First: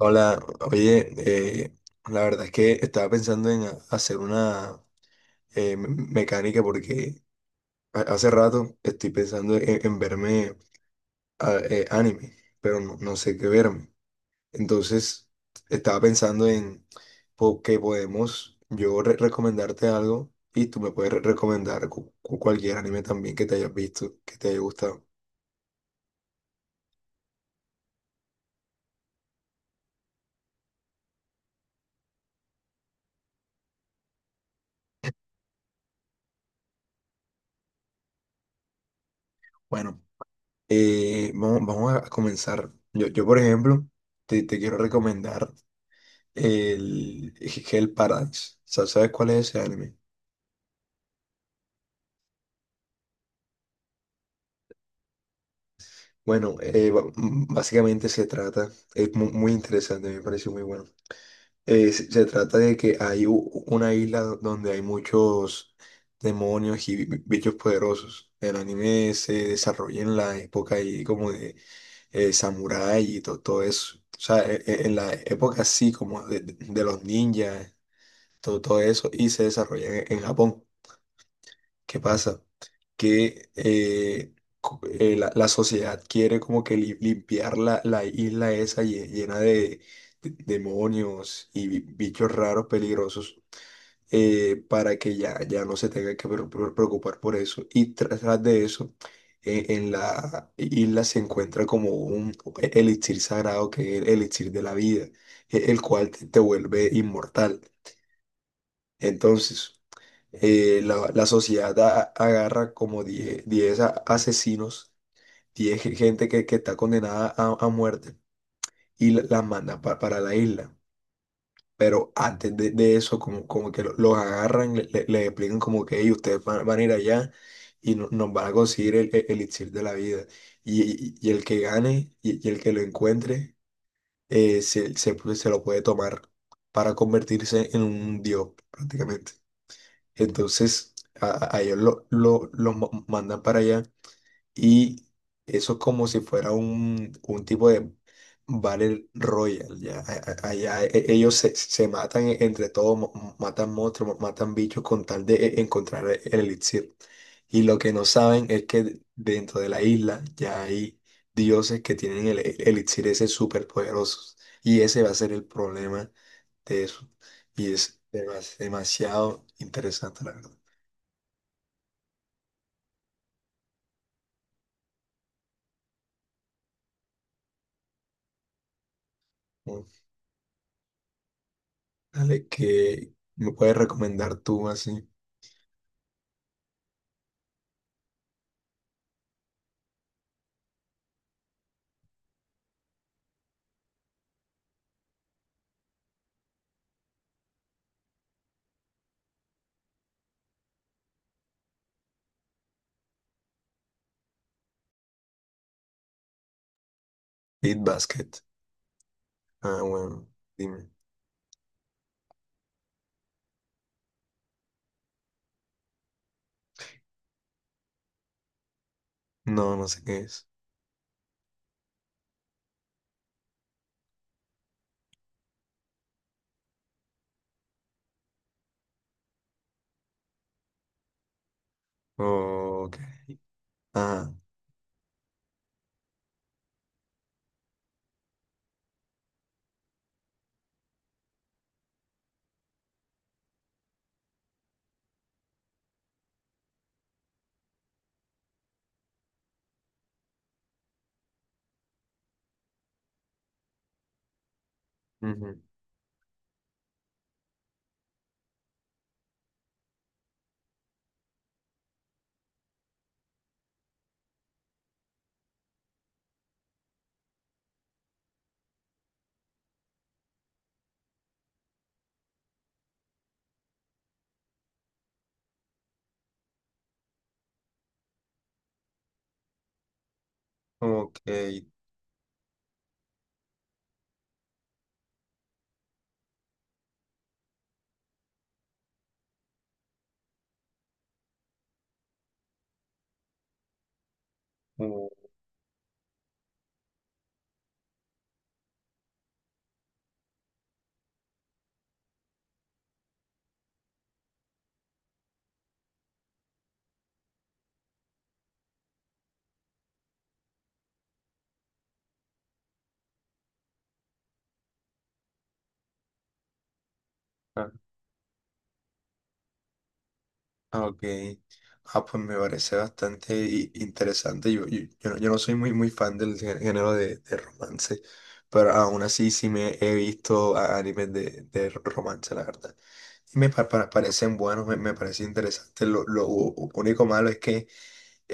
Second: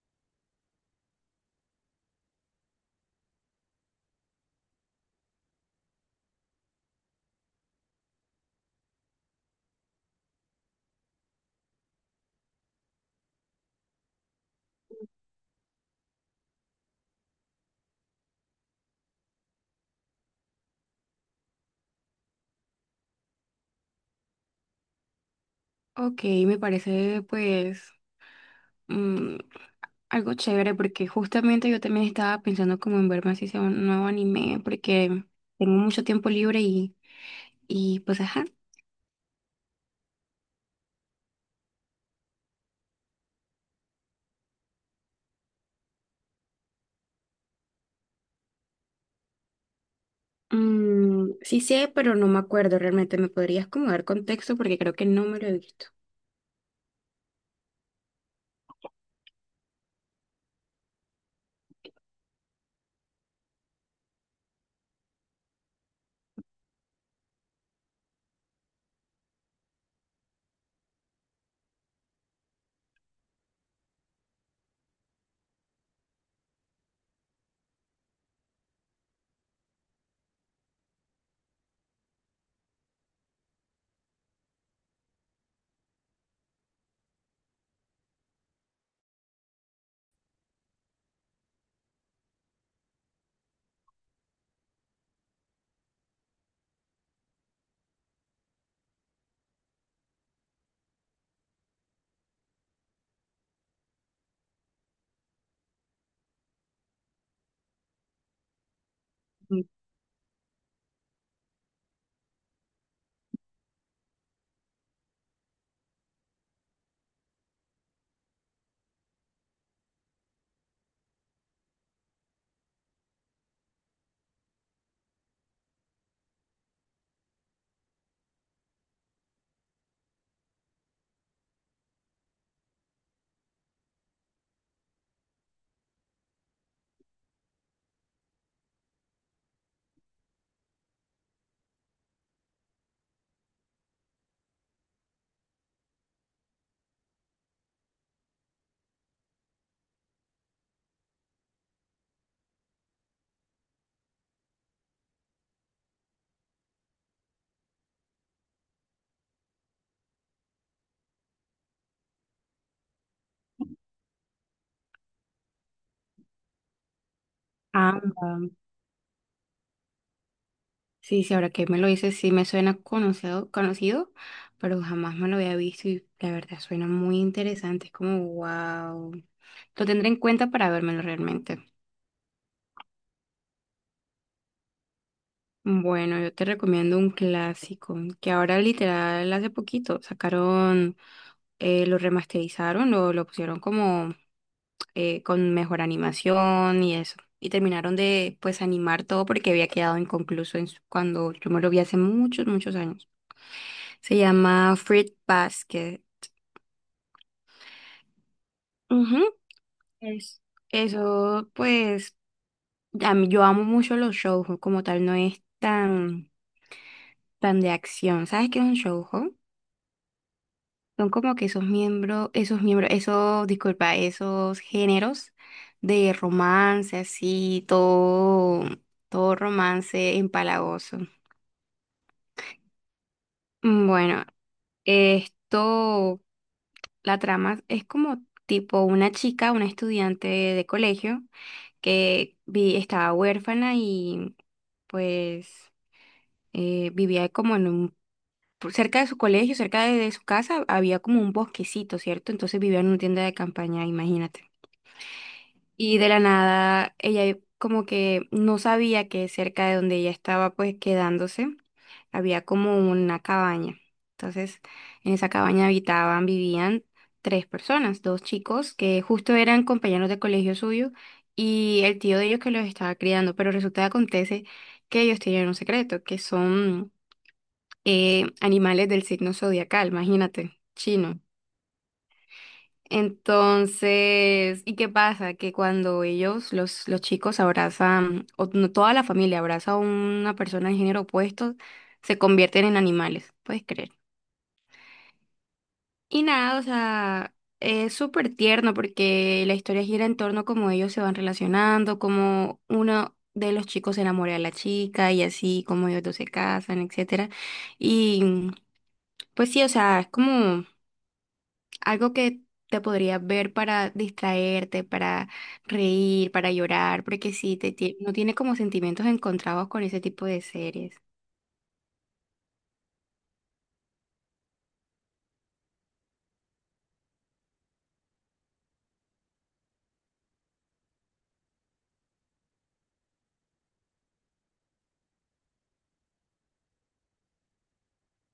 Hola, oye, eh, la verdad es que estaba pensando en hacer una mecánica porque hace rato estoy pensando en verme anime, pero no, no sé qué verme. Entonces, estaba pensando en que podemos yo recomendarte algo y tú me puedes recomendar cualquier anime también que te hayas visto, que te haya gustado. Ok, me parece pues mm, algo chévere porque justamente yo también estaba pensando como en verme así sea un nuevo anime porque tengo mucho tiempo libre y pues ajá. Bueno, vamos a comenzar. Yo, por ejemplo, te quiero recomendar el Hell Paradise. ¿Sabes cuál es ese anime? Mm, sí sé, pero no me acuerdo realmente. ¿Me podrías como dar contexto? Porque creo que no me lo he visto. Bueno, básicamente se trata, es muy interesante, me pareció muy bueno. Se trata de que hay una isla donde hay muchos demonios y bichos poderosos. El anime se desarrolla en la época ahí como de samurái y todo eso. O sea, en la época así como de los ninjas, todo, todo eso, y se desarrolla en Japón. ¿Qué pasa? Que la sociedad quiere como que limpiar la isla esa llena demonios y bichos raros peligrosos, para que ya, ya no se tenga que preocupar por eso. Y tras de eso, en la isla se encuentra como un elixir sagrado que es el elixir de la vida, el cual te vuelve inmortal. Mm, Entonces, la sociedad agarra como diez asesinos, 10 gente que está condenada a muerte y las manda para la isla. Pero antes de eso, como que los agarran, les explican como que "Ey, ustedes van a ir allá y nos van a conseguir el elixir de la vida. Y el que gane y el que lo encuentre se lo puede tomar para convertirse en un dios prácticamente. Entonces, a ellos mandan para allá y eso es como si fuera un tipo de Battle Royale. Ya. Allá ellos se matan entre todos, matan monstruos, matan bichos con tal de encontrar el elixir. Y lo que no saben es que dentro de la isla ya hay dioses que tienen el elixir ese súper poderosos. Y ese va a ser el problema de eso. Y es ah, mm, demasiado interesante, la verdad. sí, sí, ahora que me lo dices, sí me suena conocido, pero jamás me lo había visto y la verdad suena muy interesante. Es como, wow. Oh, Lo tendré en cuenta para vérmelo realmente. dale, que me puedes recomendar tú así? Bueno, yo te recomiendo un clásico que ahora literal hace poquito sacaron, lo remasterizaron, lo pusieron como con mejor animación y eso. Y terminaron de pues animar todo porque había quedado inconcluso en cuando yo me lo vi hace muchos, muchos años. Se llama Fruit Basket. Beat Basket. Ujú, Ah, bueno, es- dime. eso pues yo amo mucho los shoujo, como tal no es tan de acción. ¿Sabes qué es un shoujo? No, no sé qué es. Son como que esos miembros, disculpa, esos géneros de romance, así, todo romance empalagoso. Ok. Mm, bueno, Ah, esto, la trama es como tipo una chica, una estudiante de colegio que estaba huérfana y pues vivía como en un, por cerca de su colegio, cerca de su casa, había como un bosquecito, ¿cierto? Entonces vivía en una tienda de campaña, imagínate. ujú. Y de la nada ella como que no sabía que cerca de donde ella estaba pues quedándose había como una cabaña. Entonces, en esa cabaña habitaban, vivían tres personas, dos chicos que justo eran compañeros de colegio suyo y el tío de ellos que los estaba criando, pero resulta que acontece que ellos tienen un secreto, que son animales del signo zodiacal, imagínate, Ok. chino. Entonces, ¿y qué pasa? Que cuando ellos, los chicos abrazan, o no, toda la familia abraza a una persona de género opuesto, se convierten en animales, ¿puedes creer? Uh, Y nada, o sea, es súper tierno porque la historia gira en torno a cómo ellos se van relacionando, cómo uno de los chicos se enamora de la chica y así, cómo ellos dos se casan, etcétera. Y pues sí, o sea, es como algo que te podrías ver para distraerte, para reír, para llorar, porque sí ah, te, no tiene como sentimientos encontrados con ese tipo de ah, series. ok. Ah, pues me parece bastante interesante. Yo no soy muy, muy fan del género de romance, pero aún así sí me he visto animes de romance, la verdad. Y me parecen buenos, me parece interesante. Lo único malo es que,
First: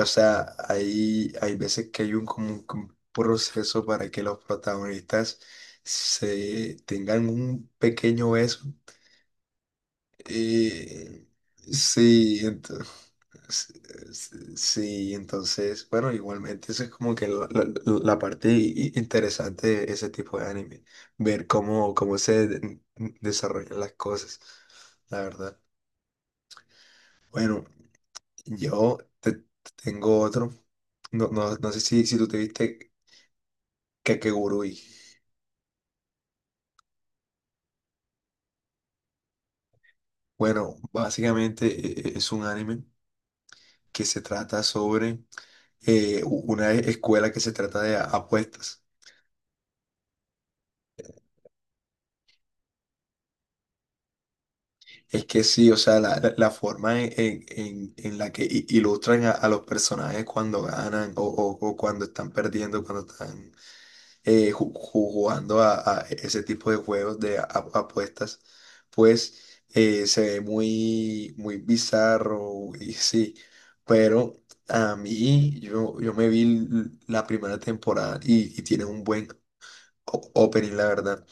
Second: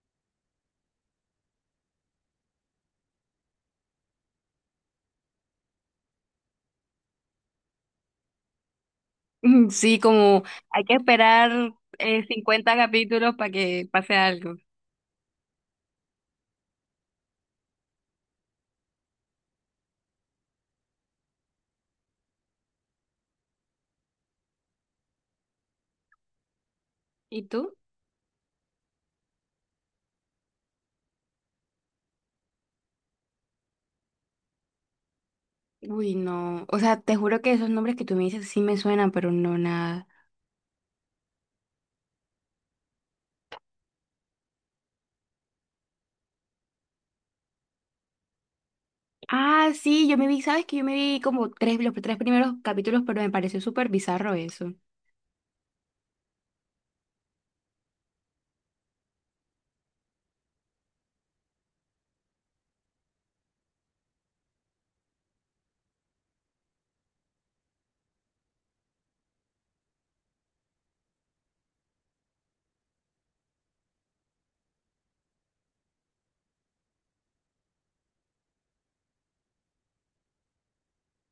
o sea, hay veces que hay como un proceso para que los protagonistas se tengan un pequeño beso. Mm, sí, como hay que Eh, esperar sí, 50 entonces, capítulos para que pase algo. sí, entonces, bueno, igualmente eso es como que la parte interesante de ese tipo de anime, ver cómo se desarrollan las cosas, la verdad. ¿Y Bueno, tú? yo te tengo otro. No, no, no sé si tú te viste Kakegurui. Uy, no. O sea, te juro que esos nombres que tú me dices sí me suenan, pero no nada. Bueno, básicamente es un anime que se trata sobre una escuela que se trata de apuestas. Ah, sí, yo me vi, sabes que yo me vi como tres, los tres primeros capítulos, pero me pareció súper bizarro eso. Es que sí, o sea, la forma en la que ilustran a los personajes cuando ganan o cuando están perdiendo, cuando están jugando a ese tipo de juegos de apuestas, pues se ve muy, muy bizarro y sí, pero a mí yo me vi la primera temporada y tiene un buen opening, la verdad.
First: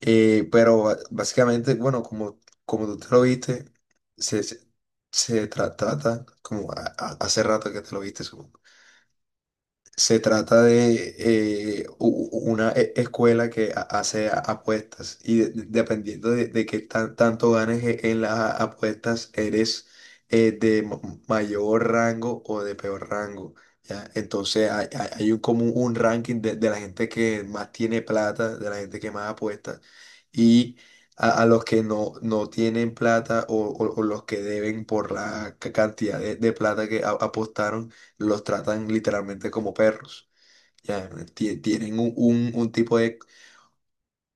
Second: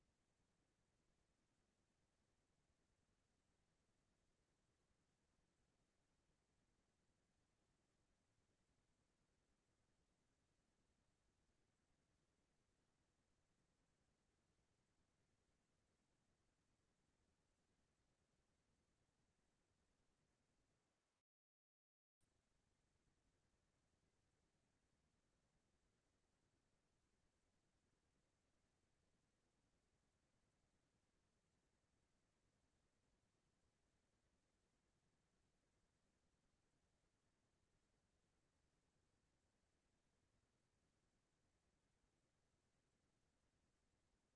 Pero básicamente, bueno, como tú te lo viste, se, se, se trata, como hace rato que te lo viste, se trata de una escuela que hace apuestas y dependiendo de qué tanto ganes en las apuestas, eres de mayor rango o de peor rango. ¿Ya? Entonces hay como un ranking de la gente que más tiene plata, de la gente que más apuesta, y a los que no, no tienen plata o los que deben por la cantidad de plata que apostaron los tratan literalmente como perros. Ya, tienen un tipo de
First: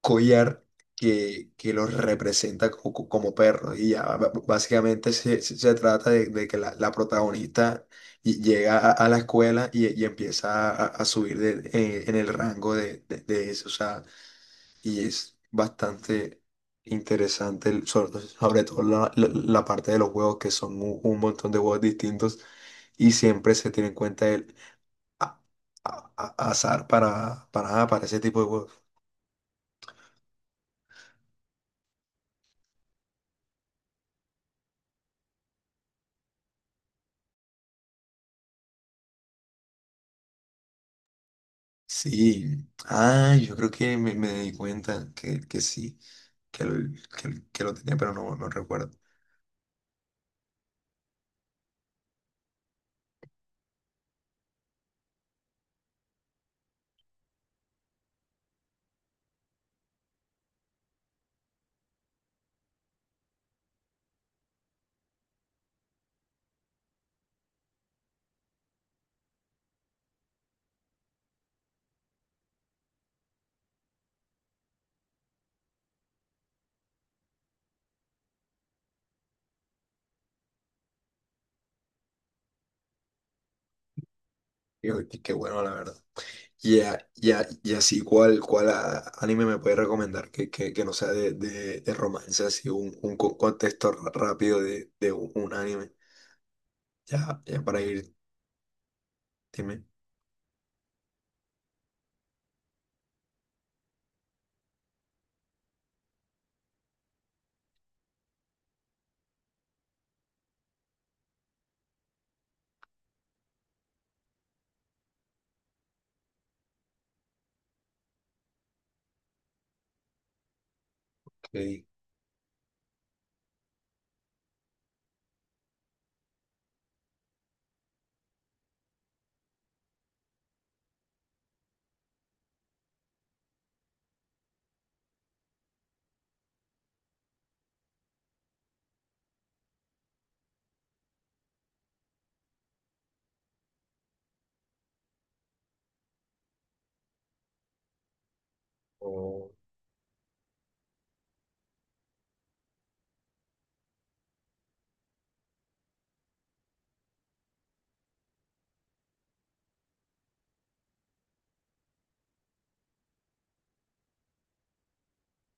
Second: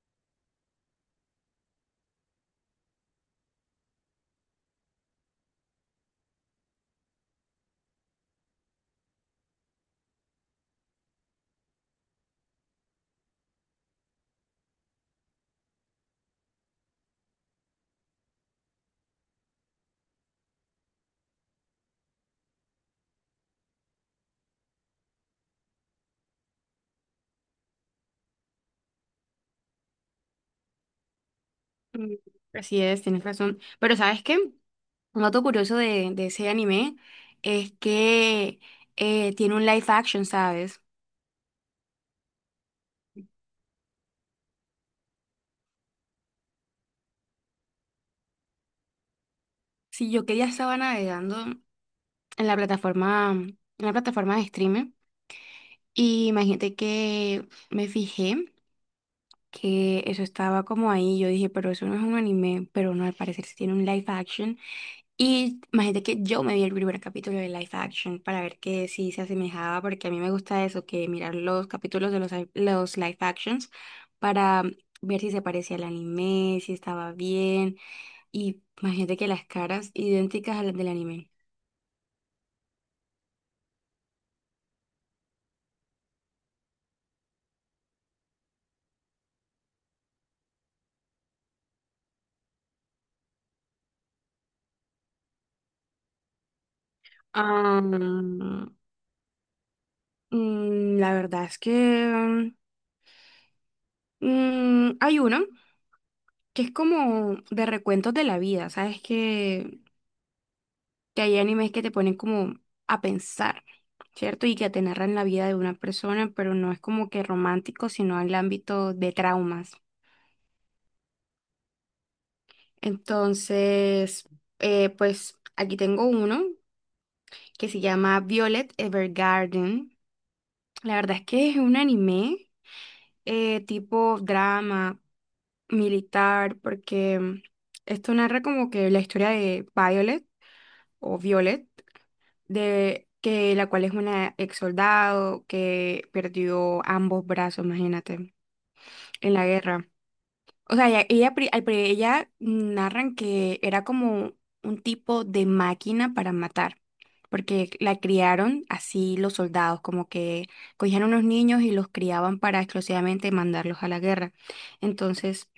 collar que los representa como perros. Y ya básicamente se trata de que la protagonista llega a la escuela y empieza a subir en el rango de eso. O sea, y es bastante interesante, sobre todo la parte de los juegos, que son un montón de juegos distintos y siempre se tiene en cuenta el, a- azar para ese tipo de juegos. Mm, así es, tienes razón. Pero ¿sabes qué? Un dato curioso de ese anime es que tiene un live action, ¿sabes? Sí, ah, yo creo que me di cuenta que sí, que lo, que lo tenía, pero no, no recuerdo. Si yo que ya estaba navegando en la plataforma de streaming, y imagínate que me fijé que eso estaba como ahí. Yo dije, pero eso no es un anime, pero no, al parecer sí tiene un live action. Y imagínate que yo me vi el primer capítulo de Life Action para ver que si se asemejaba, porque a mí me gusta eso, que mirar los capítulos de los, los Life Actions para ver si se parecía al anime, si estaba bien. Y imagínate que las caras idénticas a las del anime. Y, y qué bueno, la verdad. Y así, ¿cuál anime me puede recomendar que no sea de romance, así un contexto rápido de un anime? Ya, ya para Ah, ir, mm, dime. la verdad es que mm, hay uno que es como de recuentos de la vida, ¿sabes? Que hay animes que te ponen como a pensar, ¿cierto? Y que te narran la vida de una persona, pero no es como que romántico, sino en el ámbito de traumas. Ok, Entonces, pues aquí tengo uno que se llama Violet Evergarden. La verdad es que es un anime tipo drama militar, porque esto narra como que la historia de Violet o Violet de que la cual es una ex soldado que perdió ambos brazos, imagínate, en la ok, guerra. O sea, ella, ella narran que era como un tipo de máquina para matar, porque la criaron así los soldados, como que cogían unos niños y los criaban para exclusivamente mandarlos a la guerra. Entonces,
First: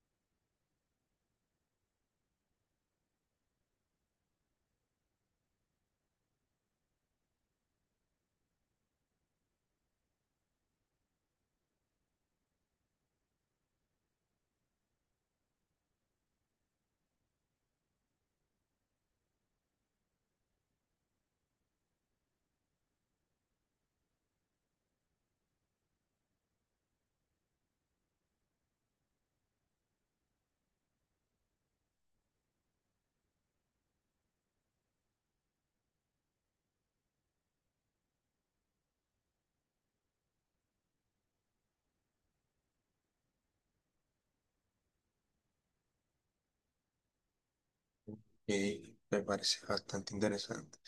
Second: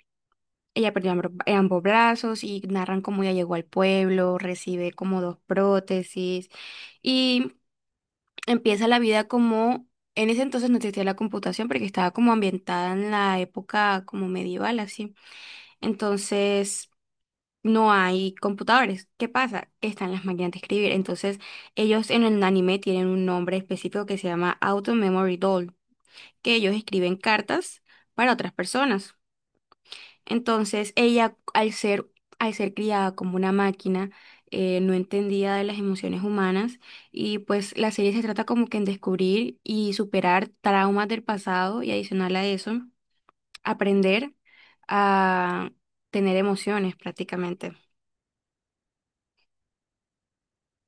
ella perdió ambos brazos y narran cómo ella llegó al pueblo, recibe como dos prótesis, y empieza la vida como, en ese entonces no existía la computación porque estaba como ambientada en la época como medieval, así. Entonces, no hay computadores. ¿Qué pasa? Que están las máquinas de escribir. Entonces, ellos en el anime tienen un nombre específico que se llama Auto Memory Doll, que ellos escriben cartas para otras personas. Entonces ella, al ser criada como una máquina, no entendía de las emociones humanas y pues la serie se trata como que en descubrir y superar traumas del pasado y adicional a eso, aprender a tener emociones prácticamente. me parece bastante interesante.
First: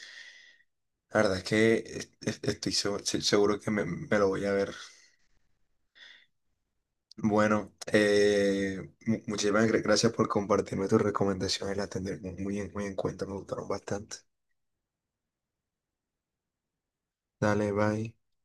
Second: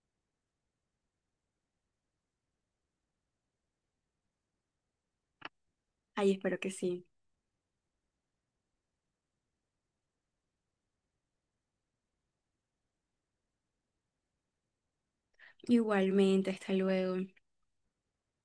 La verdad es que estoy seguro que me lo voy a ver. Ay, espero que sí. Bueno, muchísimas gracias por compartirme tus recomendaciones, las tendré muy en cuenta, me gustaron bastante. Igualmente, hasta luego. Dale, bye.